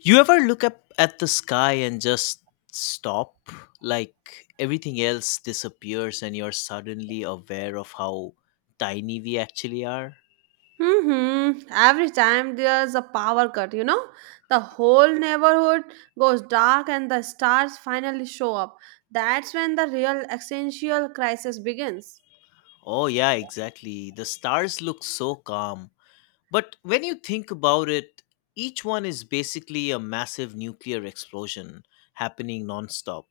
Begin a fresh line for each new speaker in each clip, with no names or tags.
You ever look up at the sky and just stop? Like everything else disappears and you're suddenly aware of how tiny we actually are?
Mm-hmm. Every time there's a power cut, the whole neighborhood goes dark and the stars finally show up. That's when the real existential crisis begins.
Oh, yeah, exactly. The stars look so calm. But when you think about it, each one is basically a massive nuclear explosion happening nonstop.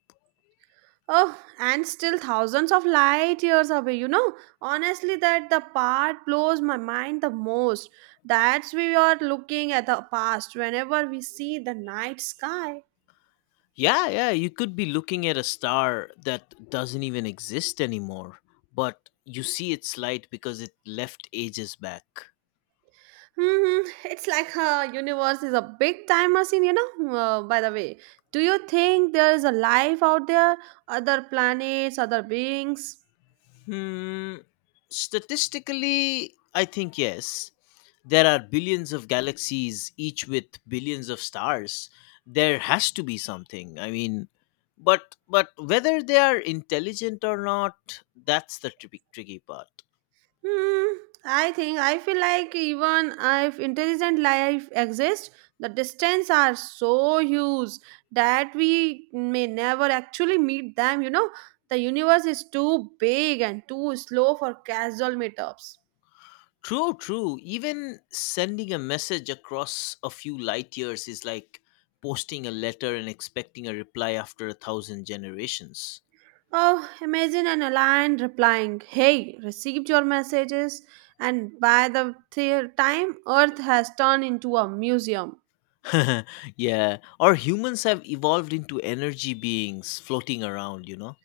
Oh, and still thousands of light years away, Honestly, that the part blows my mind the most. That's we are looking at the past whenever we see the night sky.
Yeah, yeah, you could be looking at a star that doesn't even exist anymore, but you see its light because it left ages back.
It's like a universe is a big time machine, By the way, do you think there is a life out there, other planets, other beings?
Hmm. Statistically, I think yes. There are billions of galaxies, each with billions of stars. There has to be something. I mean, but whether they are intelligent or not, that's the tricky part.
Hmm. I feel like even if intelligent life exists, the distance are so huge that we may never actually meet them. The universe is too big and too slow for casual meetups.
True, true. Even sending a message across a few light years is like posting a letter and expecting a reply after a thousand generations.
Oh, imagine an airline replying, "Hey, received your messages," and by the time Earth has turned into a museum.
Yeah, or humans have evolved into energy beings floating around, you know?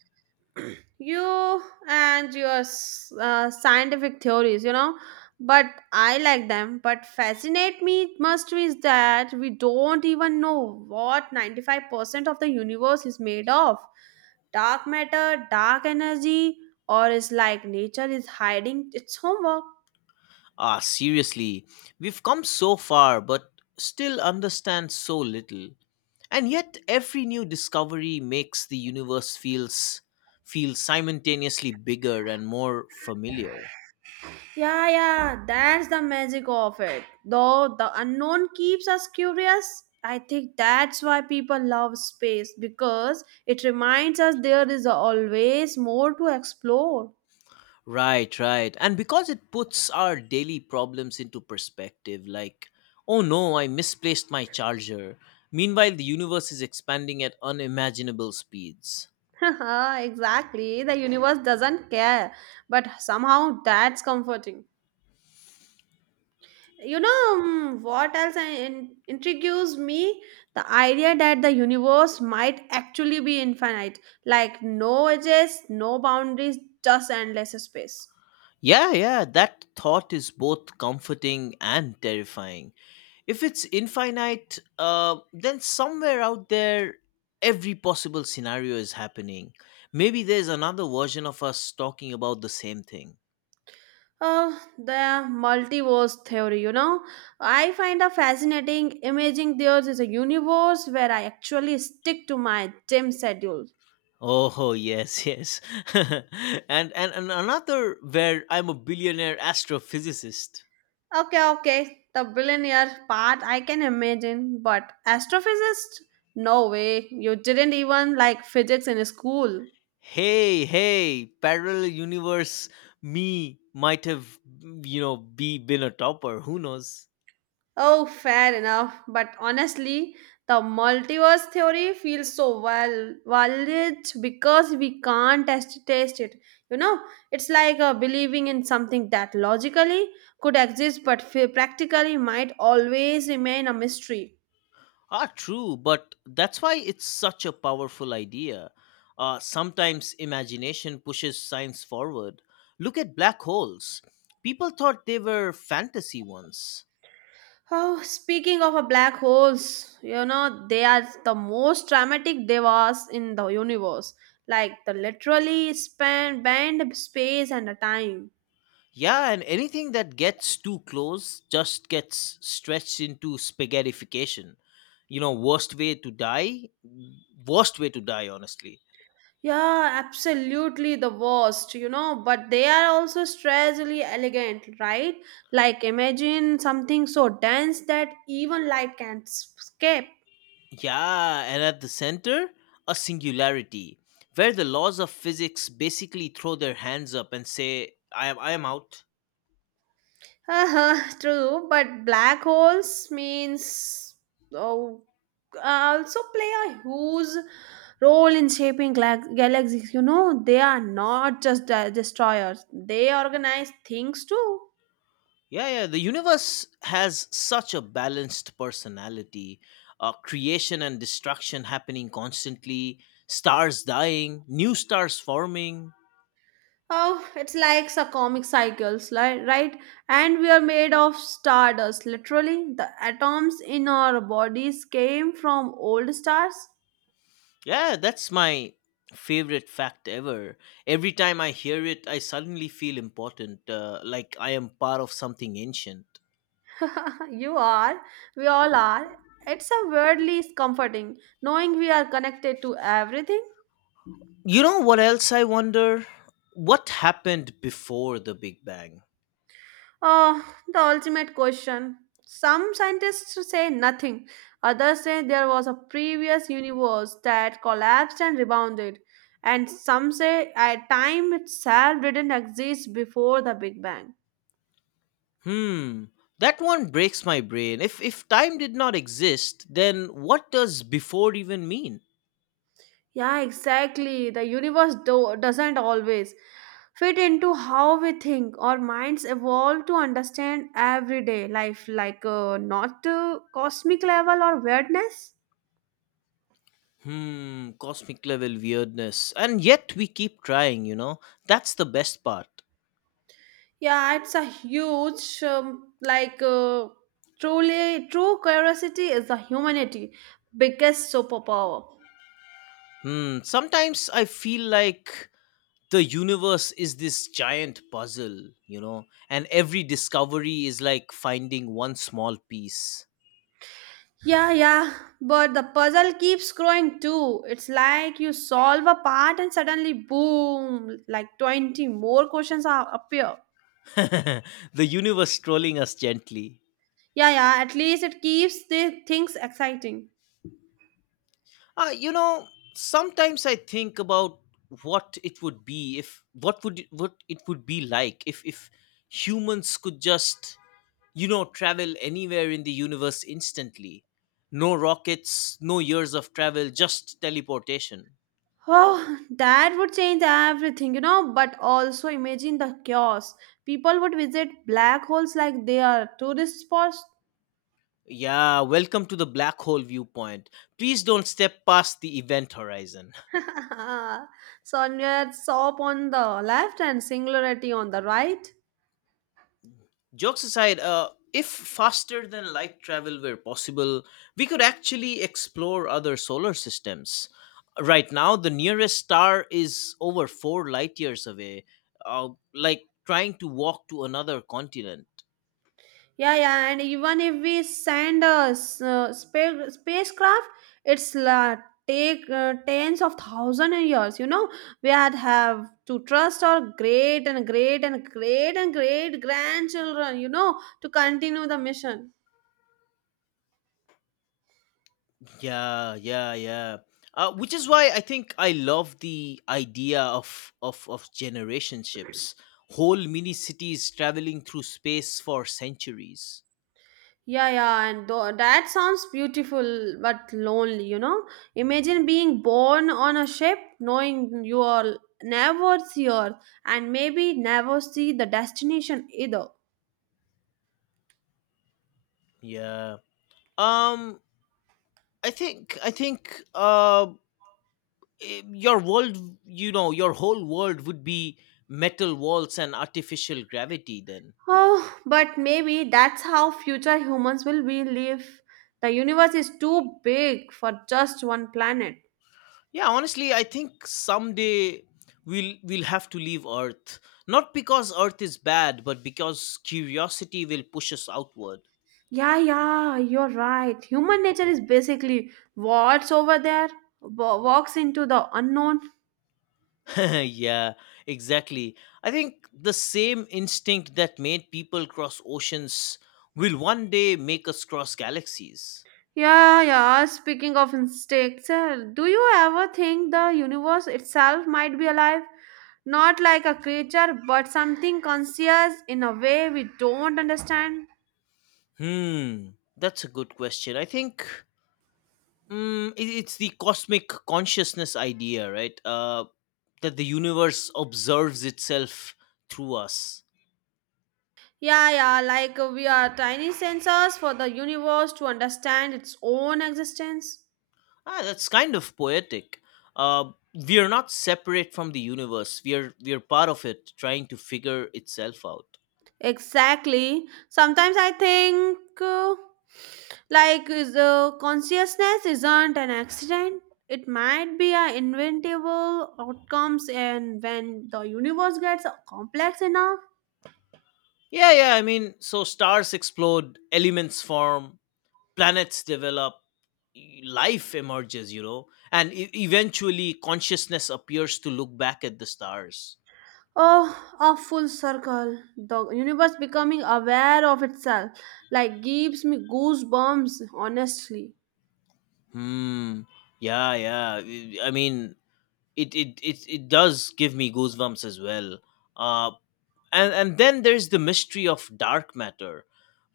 You and your scientific theories, but I like them. But fascinate me must is that we don't even know what 95% of the universe is made of: dark matter, dark energy, or is like nature is hiding its homework.
Ah, seriously, we've come so far but still understand so little. And yet every new discovery makes the universe feel simultaneously bigger and more familiar.
Yeah, yeah, that's the magic of it. Though the unknown keeps us curious, I think that's why people love space, because it reminds us there is always more to explore.
Right, right. And because it puts our daily problems into perspective, like, oh no, I misplaced my charger. Meanwhile, the universe is expanding at unimaginable speeds.
Exactly, the universe doesn't care, but somehow that's comforting. What else intrigues me? The idea that the universe might actually be infinite, like no edges, no boundaries, just endless space.
Yeah, yeah, that thought is both comforting and terrifying. If it's infinite, then somewhere out there, every possible scenario is happening. Maybe there's another version of us talking about the same thing.
Uh, the multiverse theory, I find a fascinating. Imaging there is a universe where I actually stick to my gym schedule.
Oh yes, yes. And another where I'm a billionaire astrophysicist.
Okay, okay, the billionaire part I can imagine, but astrophysicist, no way. You didn't even like physics in school.
Hey, hey, parallel universe me might have be been a topper, who knows?
Oh, fair enough. But honestly, the multiverse theory feels so well valid because we can't test, taste it. You know, it's like believing in something that logically could exist but practically might always remain a mystery.
Ah, true, but that's why it's such a powerful idea. Sometimes imagination pushes science forward. Look at black holes. People thought they were fantasy once.
Oh, speaking of black holes, they are the most dramatic devas in the universe. Like, the literally span band space and the time.
Yeah, and anything that gets too close just gets stretched into spaghettification. Worst way to die, worst way to die, honestly.
Yeah, absolutely the worst, but they are also strangely elegant, right? Like imagine something so dense that even light can't escape.
Yeah, and at the center, a singularity where the laws of physics basically throw their hands up and say, I am out.
Uh-huh, true, but black holes means oh, also play a huge role in shaping galaxies. You know, they are not just destroyers; they organize things too.
Yeah, yeah, the universe has such a balanced personality. Creation and destruction happening constantly, stars dying, new stars forming.
Oh, it's like a comic cycles, right? And we are made of stardust, literally. The atoms in our bodies came from old stars.
Yeah, that's my favorite fact ever. Every time I hear it, I suddenly feel important, like I am part of something ancient.
You are. We all are. It's a weirdly comforting knowing we are connected to everything.
You know what else I wonder? What happened before the Big Bang?
Oh, the ultimate question. Some scientists say nothing, others say there was a previous universe that collapsed and rebounded, and some say at time itself didn't exist before the Big Bang.
Hmm, that one breaks my brain. If time did not exist, then what does before even mean?
Yeah, exactly. The universe doesn't always fit into how we think. Our minds evolve to understand everyday life, like not cosmic level or weirdness.
Hmm, cosmic level weirdness. And yet we keep trying, you know? That's the best part.
Yeah, it's a huge, like, truly, true curiosity is the humanity' biggest superpower.
Hmm, sometimes I feel like the universe is this giant puzzle, and every discovery is like finding one small piece.
Yeah, yeah, but the puzzle keeps growing too. It's like you solve a part and suddenly, boom, like 20 more questions are, appear.
The universe trolling us gently.
Yeah, yeah, at least it keeps the things exciting.
Uh, you know, Sometimes I think about what it would be if what it would be like if humans could just travel anywhere in the universe instantly. No rockets, no years of travel, just teleportation.
Oh, that would change everything, but also imagine the chaos. People would visit black holes like they are tourist spots.
Yeah, welcome to the black hole viewpoint. Please don't step past the event horizon.
Sonnet soap on the left and singularity on the right.
Jokes aside, if faster than light travel were possible, we could actually explore other solar systems. Right now, the nearest star is over 4 light years away, like trying to walk to another continent.
Yeah, yeah, and even if we send a spacecraft, it's take tens of thousands of years. We had have to trust our great and great and great and great grandchildren. You know, to continue the mission.
Yeah, yeah, yeah. Which is why I think I love the idea of generationships, whole mini cities traveling through space for centuries.
Yeah, yeah, and that sounds beautiful but lonely, Imagine being born on a ship, knowing you will never see Earth and maybe never see the destination either.
Yeah. Um. I think eh, your world your whole world would be metal walls and artificial gravity then.
Oh, but maybe that's how future humans will be live. The universe is too big for just one planet.
Yeah, honestly, I think someday we'll have to leave Earth, not because Earth is bad but because curiosity will push us outward.
Yeah, yeah, you're right. Human nature is basically what's over there walks into the unknown.
Yeah, exactly. I think the same instinct that made people cross oceans will one day make us cross galaxies.
Yeah, yeah. Speaking of insects, do you ever think the universe itself might be alive? Not like a creature, but something conscious in a way we don't understand?
Hmm, that's a good question, I think. It's the cosmic consciousness idea, right? That the universe observes itself through us.
Yeah, yeah, like we are tiny sensors for the universe to understand its own existence.
Ah, that's kind of poetic. We are not separate from the universe. We are part of it, trying to figure itself out.
Exactly. Sometimes I think. uh, Like, is the consciousness isn't an accident. It might be an inventable outcomes, and when the universe gets complex enough,
Yeah, yeah. I mean, so stars explode, elements form, planets develop, life emerges, and eventually consciousness appears to look back at the stars.
oh, a full circle. The universe becoming aware of itself, like, gives me goosebumps. Honestly,
Hmm, yeah, yeah. I mean, it does give me goosebumps as well. uh and then there's the mystery of dark matter.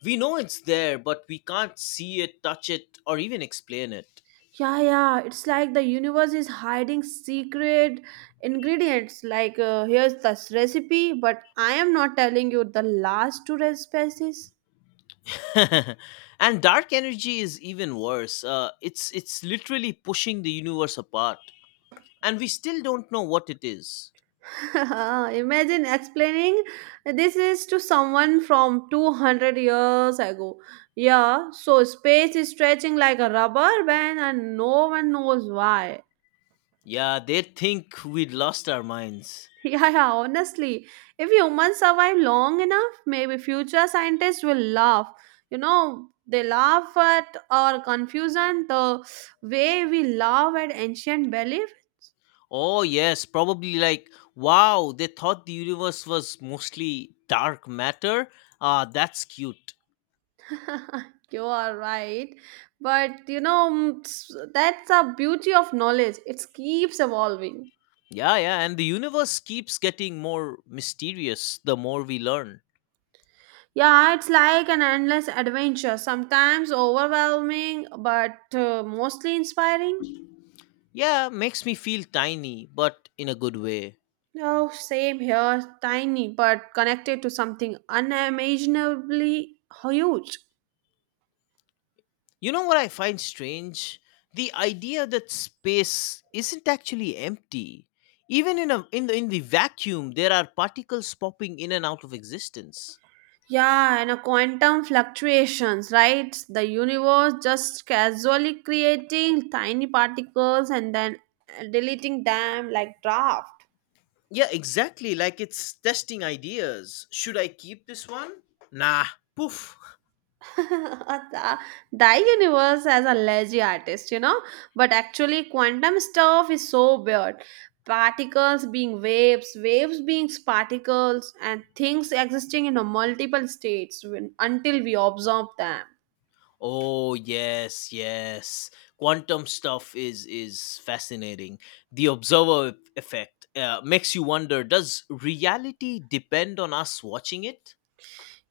We know it's there but we can't see it, touch it, or even explain it.
yeah, yeah. It's like the universe is hiding secret ingredients. Like, here's this recipe, but I am not telling you the last two species.
And dark energy is even worse. It's literally pushing the universe apart. And we still don't know what it is.
Imagine explaining this is to someone from 200 years ago. Yeah, so space is stretching like a rubber band and no one knows why.
Yeah, they think we'd lost our minds.
Yeah, yeah, honestly, if humans survive long enough, maybe future scientists will laugh. You know, they laugh at our confusion the way we laugh at ancient belief.
Oh, yes, probably like, wow, they thought the universe was mostly dark matter. Ah, that's cute.
You are right. But you know, mm, that's the beauty of knowledge. It keeps evolving.
Yeah, yeah, and the universe keeps getting more mysterious the more we learn.
Yeah, it's like an endless adventure, sometimes overwhelming, but mostly inspiring.
Yeah, makes me feel tiny, but in a good way.
Oh, same here, tiny, but connected to something unimaginably huge.
You know what I find strange? The idea that space isn't actually empty. Even in the vacuum, there are particles popping in and out of existence.
Yeah, and a quantum fluctuations, right? The universe just casually creating tiny particles and then deleting them like draft.
Yeah, exactly. Like it's testing ideas. Should I keep this one? Nah. Poof.
the, the universe has a lazy artist, But actually, quantum stuff is so weird. Particles being waves, waves being particles, and things existing in a multiple states when, until we observe them.
Oh yes, yes. Quantum stuff is fascinating. The observer effect makes you wonder: does reality depend on us watching it?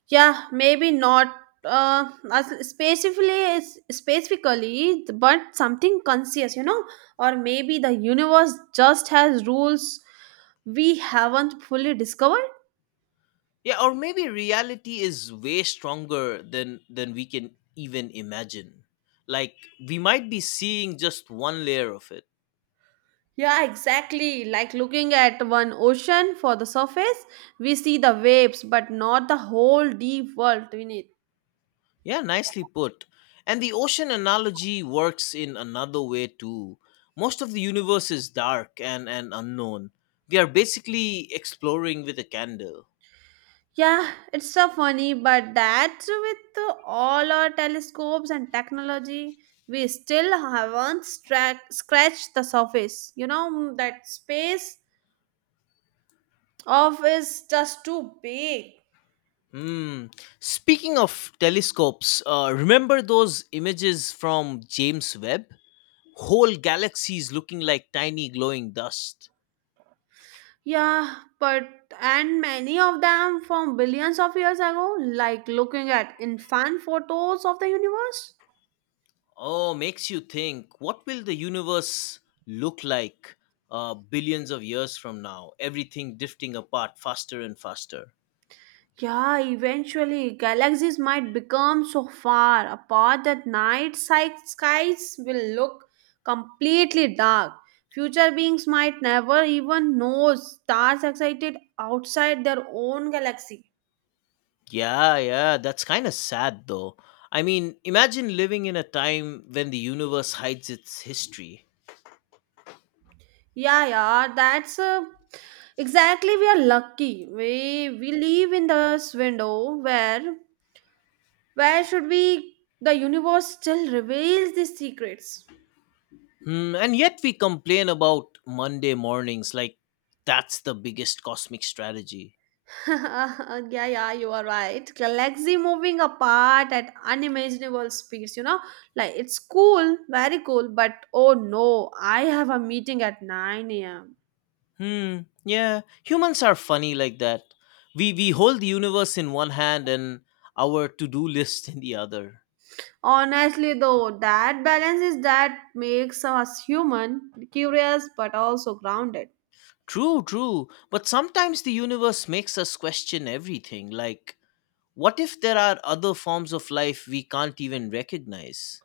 Yeah, maybe not uh, as- specifically, specifically, but something conscious, Or maybe the universe just has rules we haven't fully discovered.
Yeah, or maybe reality is way stronger than we can even imagine. Like, we might be seeing just one layer of it.
Yeah, exactly. Like looking at one ocean for the surface, we see the waves, but not the whole deep world beneath.
Yeah, nicely put. And the ocean analogy works in another way too. Most of the universe is dark and unknown. We are basically exploring with a candle.
Yeah, it's so funny, but that with all our telescopes and technology, we still haven't scratched the surface. You know, that space of is just too big.
Hmm. Speaking of telescopes, remember those images from James Webb? Whole galaxies looking like tiny glowing dust.
Yeah, but and many of them from billions of years ago, like looking at infant photos of the universe.
Oh, makes you think what will the universe look like billions of years from now? Everything drifting apart faster and faster.
Yeah, eventually galaxies might become so far apart that skies will look completely dark. Future beings might never even know stars excited outside their own galaxy.
Yeah, yeah, that's kind of sad though. I mean, imagine living in a time when the universe hides its history.
Yeah, yeah, that's exactly we are lucky. We live in this window where should we the universe still reveals these secrets.
Hmm, and yet we complain about Monday mornings like that's the biggest cosmic strategy.
Yeah, yeah, you are right. Galaxy moving apart at unimaginable speeds, you know? Like, it's cool, very cool, but oh no, I have a meeting at 9 a.m.
Hmm. Yeah, humans are funny like that. We hold the universe in one hand and our to-do list in the other.
Honestly, though, that balance is that makes us human, curious, but also grounded.
True, true. But sometimes the universe makes us question everything. Like, what if there are other forms of life we can't even recognize?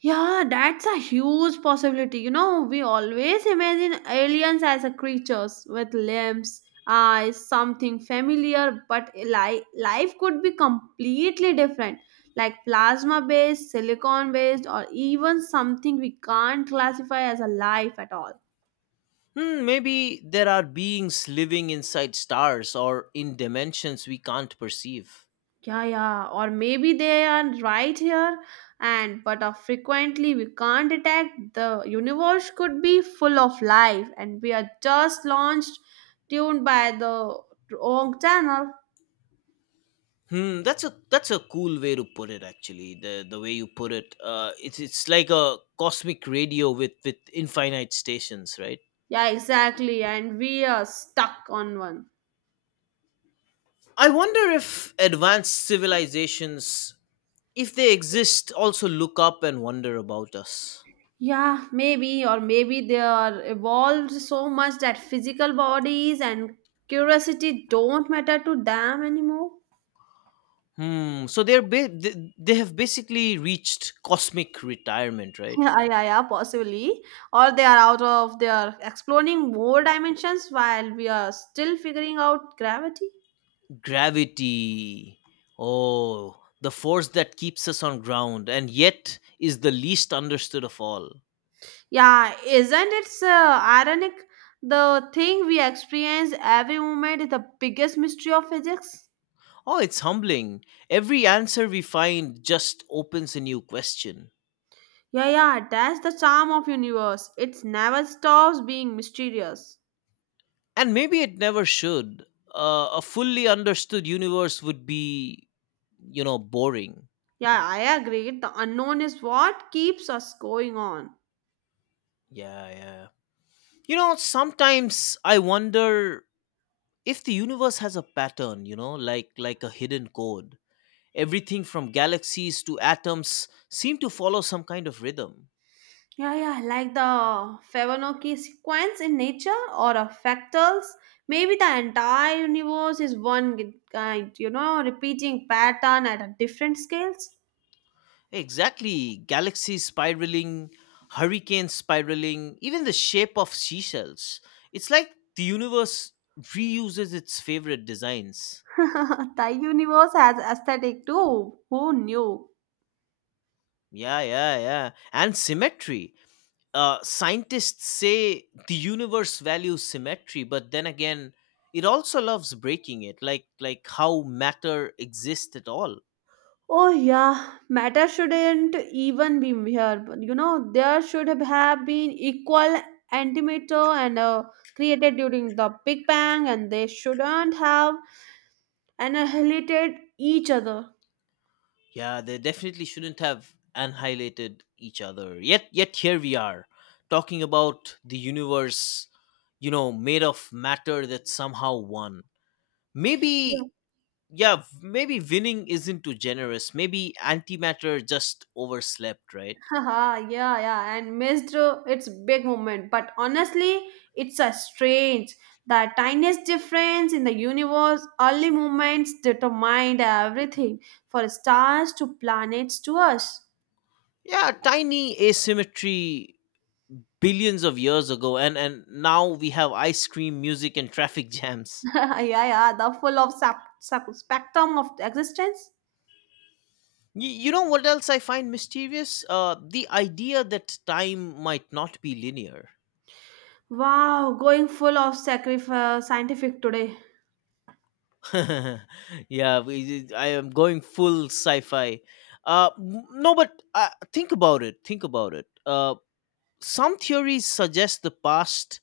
Yeah, that's a huge possibility. You know, we always imagine aliens as a creatures with limbs, eyes, something familiar, but life could be completely different, like plasma based, silicon based, or even something we can't classify as a life at all.
Hmm, maybe there are beings living inside stars or in dimensions we can't perceive.
Yeah, yeah, or maybe they are right here, and but frequently we can't detect the universe could be full of life, and we are just launched, tuned by the wrong channel.
Hmm, that's a cool way to put it. Actually, the way you put it, it's like a cosmic radio with infinite stations, right?
Yeah, exactly, and we are stuck on one.
I wonder if advanced civilizations, if they exist, also look up and wonder about us.
Yeah, maybe, or maybe they are evolved so much that physical bodies and curiosity don't matter to them anymore.
Hmm. So they have basically reached cosmic retirement, right?
Yeah, yeah, yeah, possibly. Or they are they are exploring more dimensions while we are still figuring out gravity.
Gravity. Oh, the force that keeps us on ground and yet is the least understood of all.
Yeah, isn't it ironic? The thing we experience every moment is the biggest mystery of physics.
Oh, it's humbling. Every answer we find just opens a new question.
Yeah, yeah, that's the charm of universe. It never stops being mysterious.
And maybe it never should. A fully understood universe would be, boring.
Yeah, I agree. The unknown is what keeps us going on.
Yeah, yeah. Sometimes I wonder if the universe has a pattern, like a hidden code. Everything from galaxies to atoms seem to follow some kind of rhythm.
Yeah, yeah, like the Fibonacci sequence in nature or of fractals. Maybe the entire universe is one kind, you know, repeating pattern at a different scales.
Exactly. Galaxies spiraling, hurricanes spiraling, even the shape of seashells. It's like the universe reuses its favorite designs.
The universe has aesthetic too. Who knew?
Yeah, yeah, yeah. And symmetry. Scientists say the universe values symmetry, but then again, it also loves breaking it, like how matter exists at all.
Oh yeah, matter shouldn't even be here. But you know, there should have been equal antimatter and created during the Big Bang, and they shouldn't have annihilated each other.
Yeah, they definitely shouldn't have annihilated each other. Yet here we are, talking about the universe, made of matter that somehow won. Maybe, yeah, maybe winning isn't too generous. Maybe antimatter just overslept, right?
Haha, yeah, yeah, and missed its big moment. But honestly, it's a strange. The tiniest difference in the universe, early movements determined everything for stars to planets to us.
Yeah, tiny asymmetry billions of years ago, and now we have ice cream, music, and traffic jams.
Yeah, yeah, the full of spectrum of existence.
You know what else I find mischievous? The idea that time might not be linear.
Wow, going full of sacrifice, scientific today.
Yeah, I am going full sci-fi. No, but think about it. Think about it. Some theories suggest the past,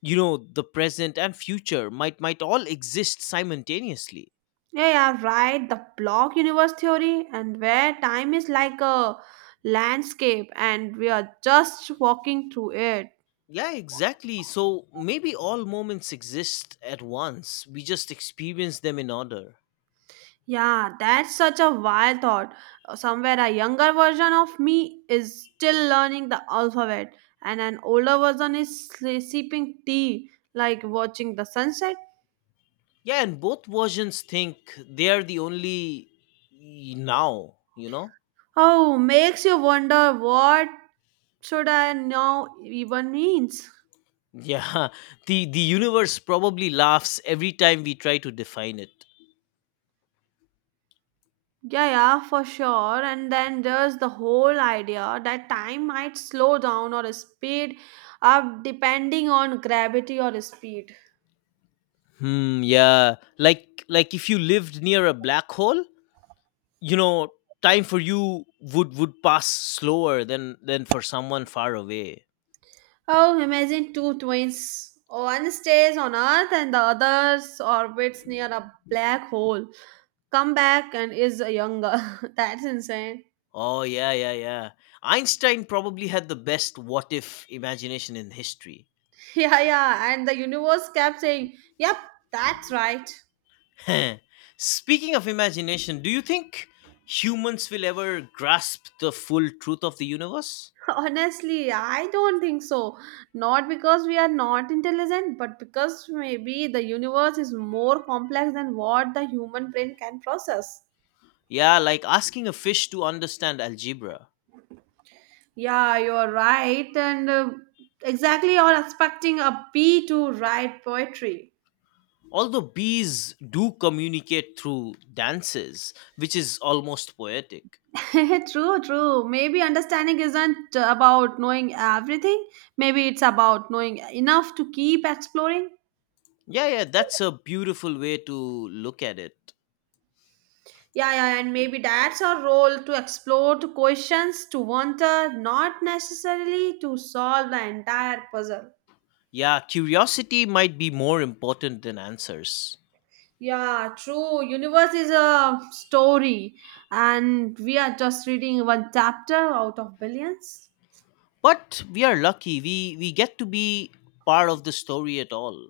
the present and future might all exist simultaneously.
Yeah, yeah, right. The block universe theory, and where time is like a landscape and we are just walking through it.
Yeah, exactly. So maybe all moments exist at once. We just experience them in order.
Yeah, that's such a wild thought. Somewhere a younger version of me is still learning the alphabet, and an older version is sipping tea, like watching the sunset.
Yeah, and both versions think they are the only now, you know?
Oh, makes you wonder what should I now even means.
Yeah, the universe probably laughs every time we try to define it.
Yeah, yeah, for sure. And then there's the whole idea that time might slow down or speed up depending on gravity or speed.
Hmm, yeah. Like if you lived near a black hole, you know time for you would pass slower than for someone far away.
Oh, imagine two twins. One stays on Earth and the other orbits near a black hole. Come back and is younger. That's insane.
Oh, yeah, yeah, yeah. Einstein probably had the best what if imagination in history.
Yeah, yeah. And the universe kept saying, yep, that's right.
Speaking of imagination, do you think humans will ever grasp the full truth of the universe?
Honestly, I don't think so. Not because we are not intelligent, but because maybe the universe is more complex than what the human brain can process.
Yeah, like asking a fish to understand algebra.
Yeah, you're right. And Exactly, you're expecting a bee to write poetry.
Although bees do communicate through dances, which is almost poetic.
True, true. Maybe understanding isn't about knowing everything, maybe it's about knowing enough to keep exploring.
Yeah, yeah, that's a beautiful way to look at it.
Yeah, yeah, and maybe that's our role to explore the questions, to wonder, not necessarily to solve the entire puzzle.
Yeah, curiosity might be more important than answers.
Yeah, true. Universe is a story, and we are just reading one chapter out of billions.
But we are lucky. We get to be part of the story at all.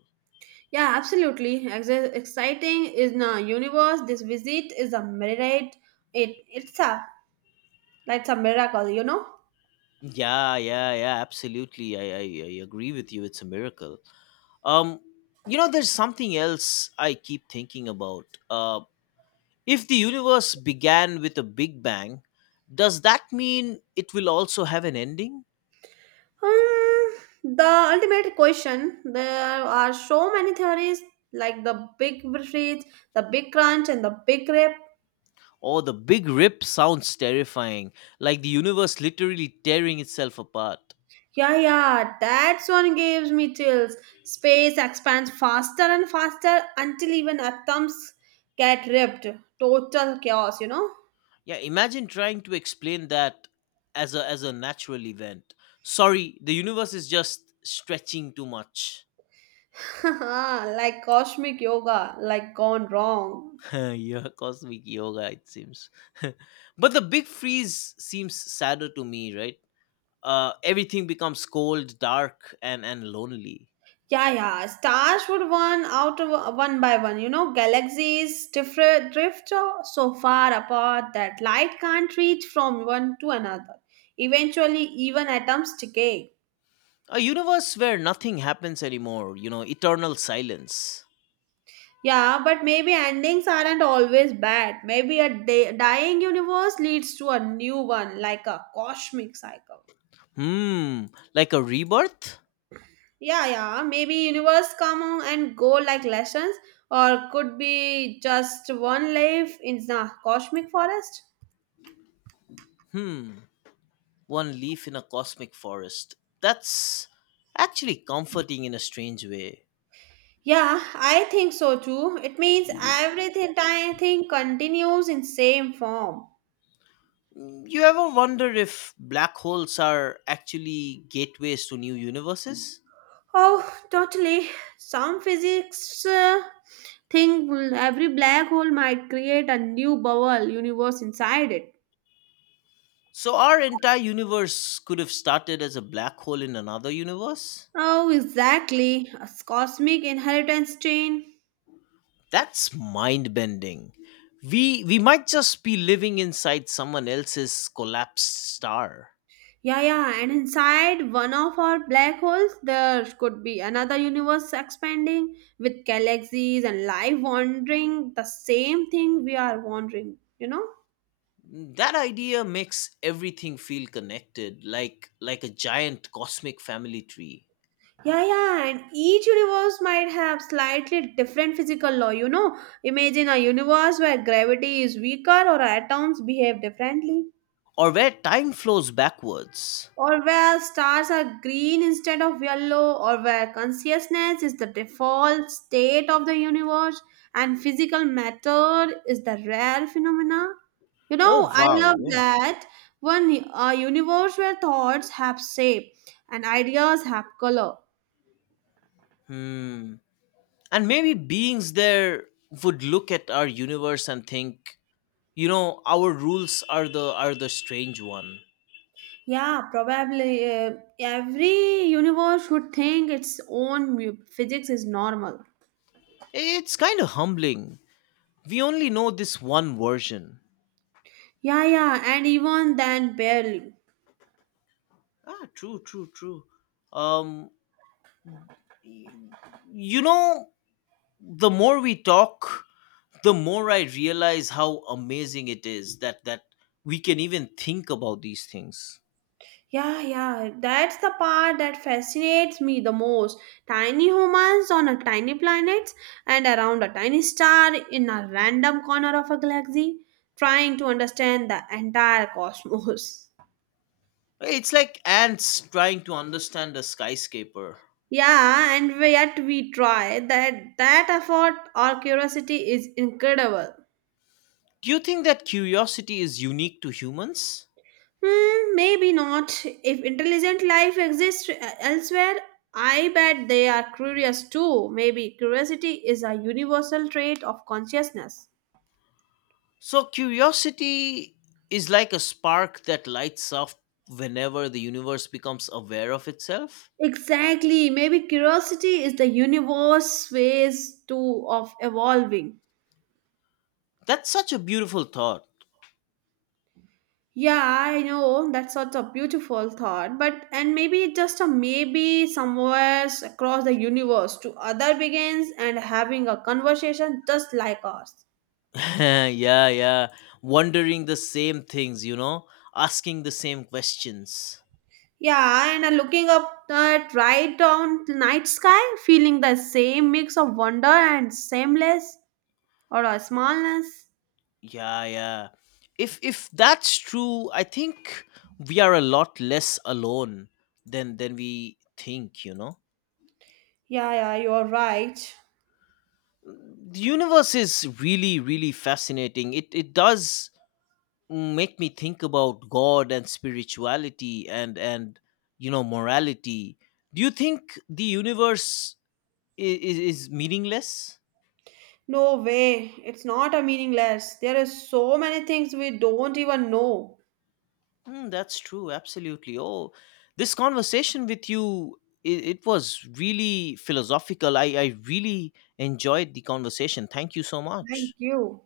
Yeah, absolutely. Exciting is the universe. This visit is a mirror. It's a like it's a miracle.
Yeah, yeah, yeah, absolutely. I agree with you. It's a miracle. Um, there's something else I keep thinking about. If the universe began with a big bang, does that mean it will also have an ending?
Hmm, the ultimate question. There are so many theories like the big freeze, the big crunch, and the big rip.
Oh, the big rip sounds terrifying, like the universe literally tearing itself apart.
Yeah, yeah, that's one gives me chills. Space expands faster and faster until even atoms get ripped. Total chaos, you know?
Yeah, imagine trying to explain that as a natural event. Sorry, the universe is just stretching too much.
Like cosmic yoga, like gone wrong.
Yeah, cosmic yoga it seems. But the big freeze seems sadder to me, right? Everything becomes cold, dark, and lonely.
Yeah, yeah. Stars would one out of one by one. You know, galaxies different drift so far apart that light can't reach from one to another. Eventually, even atoms decay.
A universe where nothing happens anymore, eternal silence.
Yeah, but maybe endings aren't always bad. Maybe a day, dying universe leads to a new one, like a cosmic cycle.
Hmm, like a rebirth?
Yeah, yeah. Maybe universe come on and go like lessons, or could be just one life in the cosmic forest.
Hmm, one leaf in a cosmic forest. That's actually comforting in a strange way.
Yeah, I think so too. It means everything I think continues in same form.
You ever wonder if black holes are actually gateways to new universes?
Oh, totally. Some physics think every black hole might create a new bubble universe inside it.
So, our entire universe could have started as a black hole in another universe?
Oh, exactly. A cosmic inheritance chain.
That's mind bending. We might just be living inside someone else's collapsed star.
Yeah, yeah, and inside one of our black holes, there could be another universe expanding with galaxies and life wandering the same thing we are wandering, you know?
That idea makes everything feel connected like a giant cosmic family tree.
Yeah, yeah, and each universe might have slightly different physical law. You know, imagine a universe where gravity is weaker or atoms behave differently,
Or where time flows backwards.
or where stars are green instead of yellow, or where consciousness is the default state of the universe and physical matter is the rare phenomena. You
Oh,
know, I
wow,
love
yeah.
that one, a universe where thoughts have shape and ideas have color.
Hmm, and maybe beings there would look at our universe and think our rules are the strange one.
Yeah, probably every universe would think its own physics is normal.
It's kind of humbling, we only know this one version.
Yeah, yeah, and even then, barely.
Ah, true, true, true. um y- you know the more we talk, the more I realize how amazing it is that we can even think about these things.
Yeah, yeah, that's the part that fascinates me the most. Tiny humans on a tiny planet and around a tiny star in a random corner of a galaxy, trying to understand the entire cosmos.
It's like ants trying to understand a skyscraper
Yeah, and yet we try. That effort or curiosity is incredible.
do you think that curiosity is unique to humans?
Hmm, maybe not. If intelligent life exists elsewhere, I bet they are curious too. Maybe curiosity is a universal trait of consciousness.
So curiosity is like a spark that lights up whenever the universe becomes aware of itself.
Exactly. Maybe curiosity is the universe ways to of evolving.
That's such a beautiful thought.
Yeah, I know that's such a beautiful thought, but and maybe just a maybe somewhere across the universe to other begins and having a conversation just like ours.
Yeah, yeah, wondering the same things, asking the same questions.
Yeah, and Looking up at right on the night sky, feeling the same mix of wonder and sameness or a smallness.
Yeah, yeah. If that's true, I think we are a lot less alone than we think.
Yeah, yeah, you're right.
The universe is really really fascinating. It does make me think about God and spirituality and morality. Do you think the universe is meaningless?
No way, it's not a meaningless. There is so many things we don't even know.
Mm, that's true. Absolutely. Oh, this conversation with you, it was really philosophical. I really enjoyed the conversation. Thank you so
Thank
much.
you.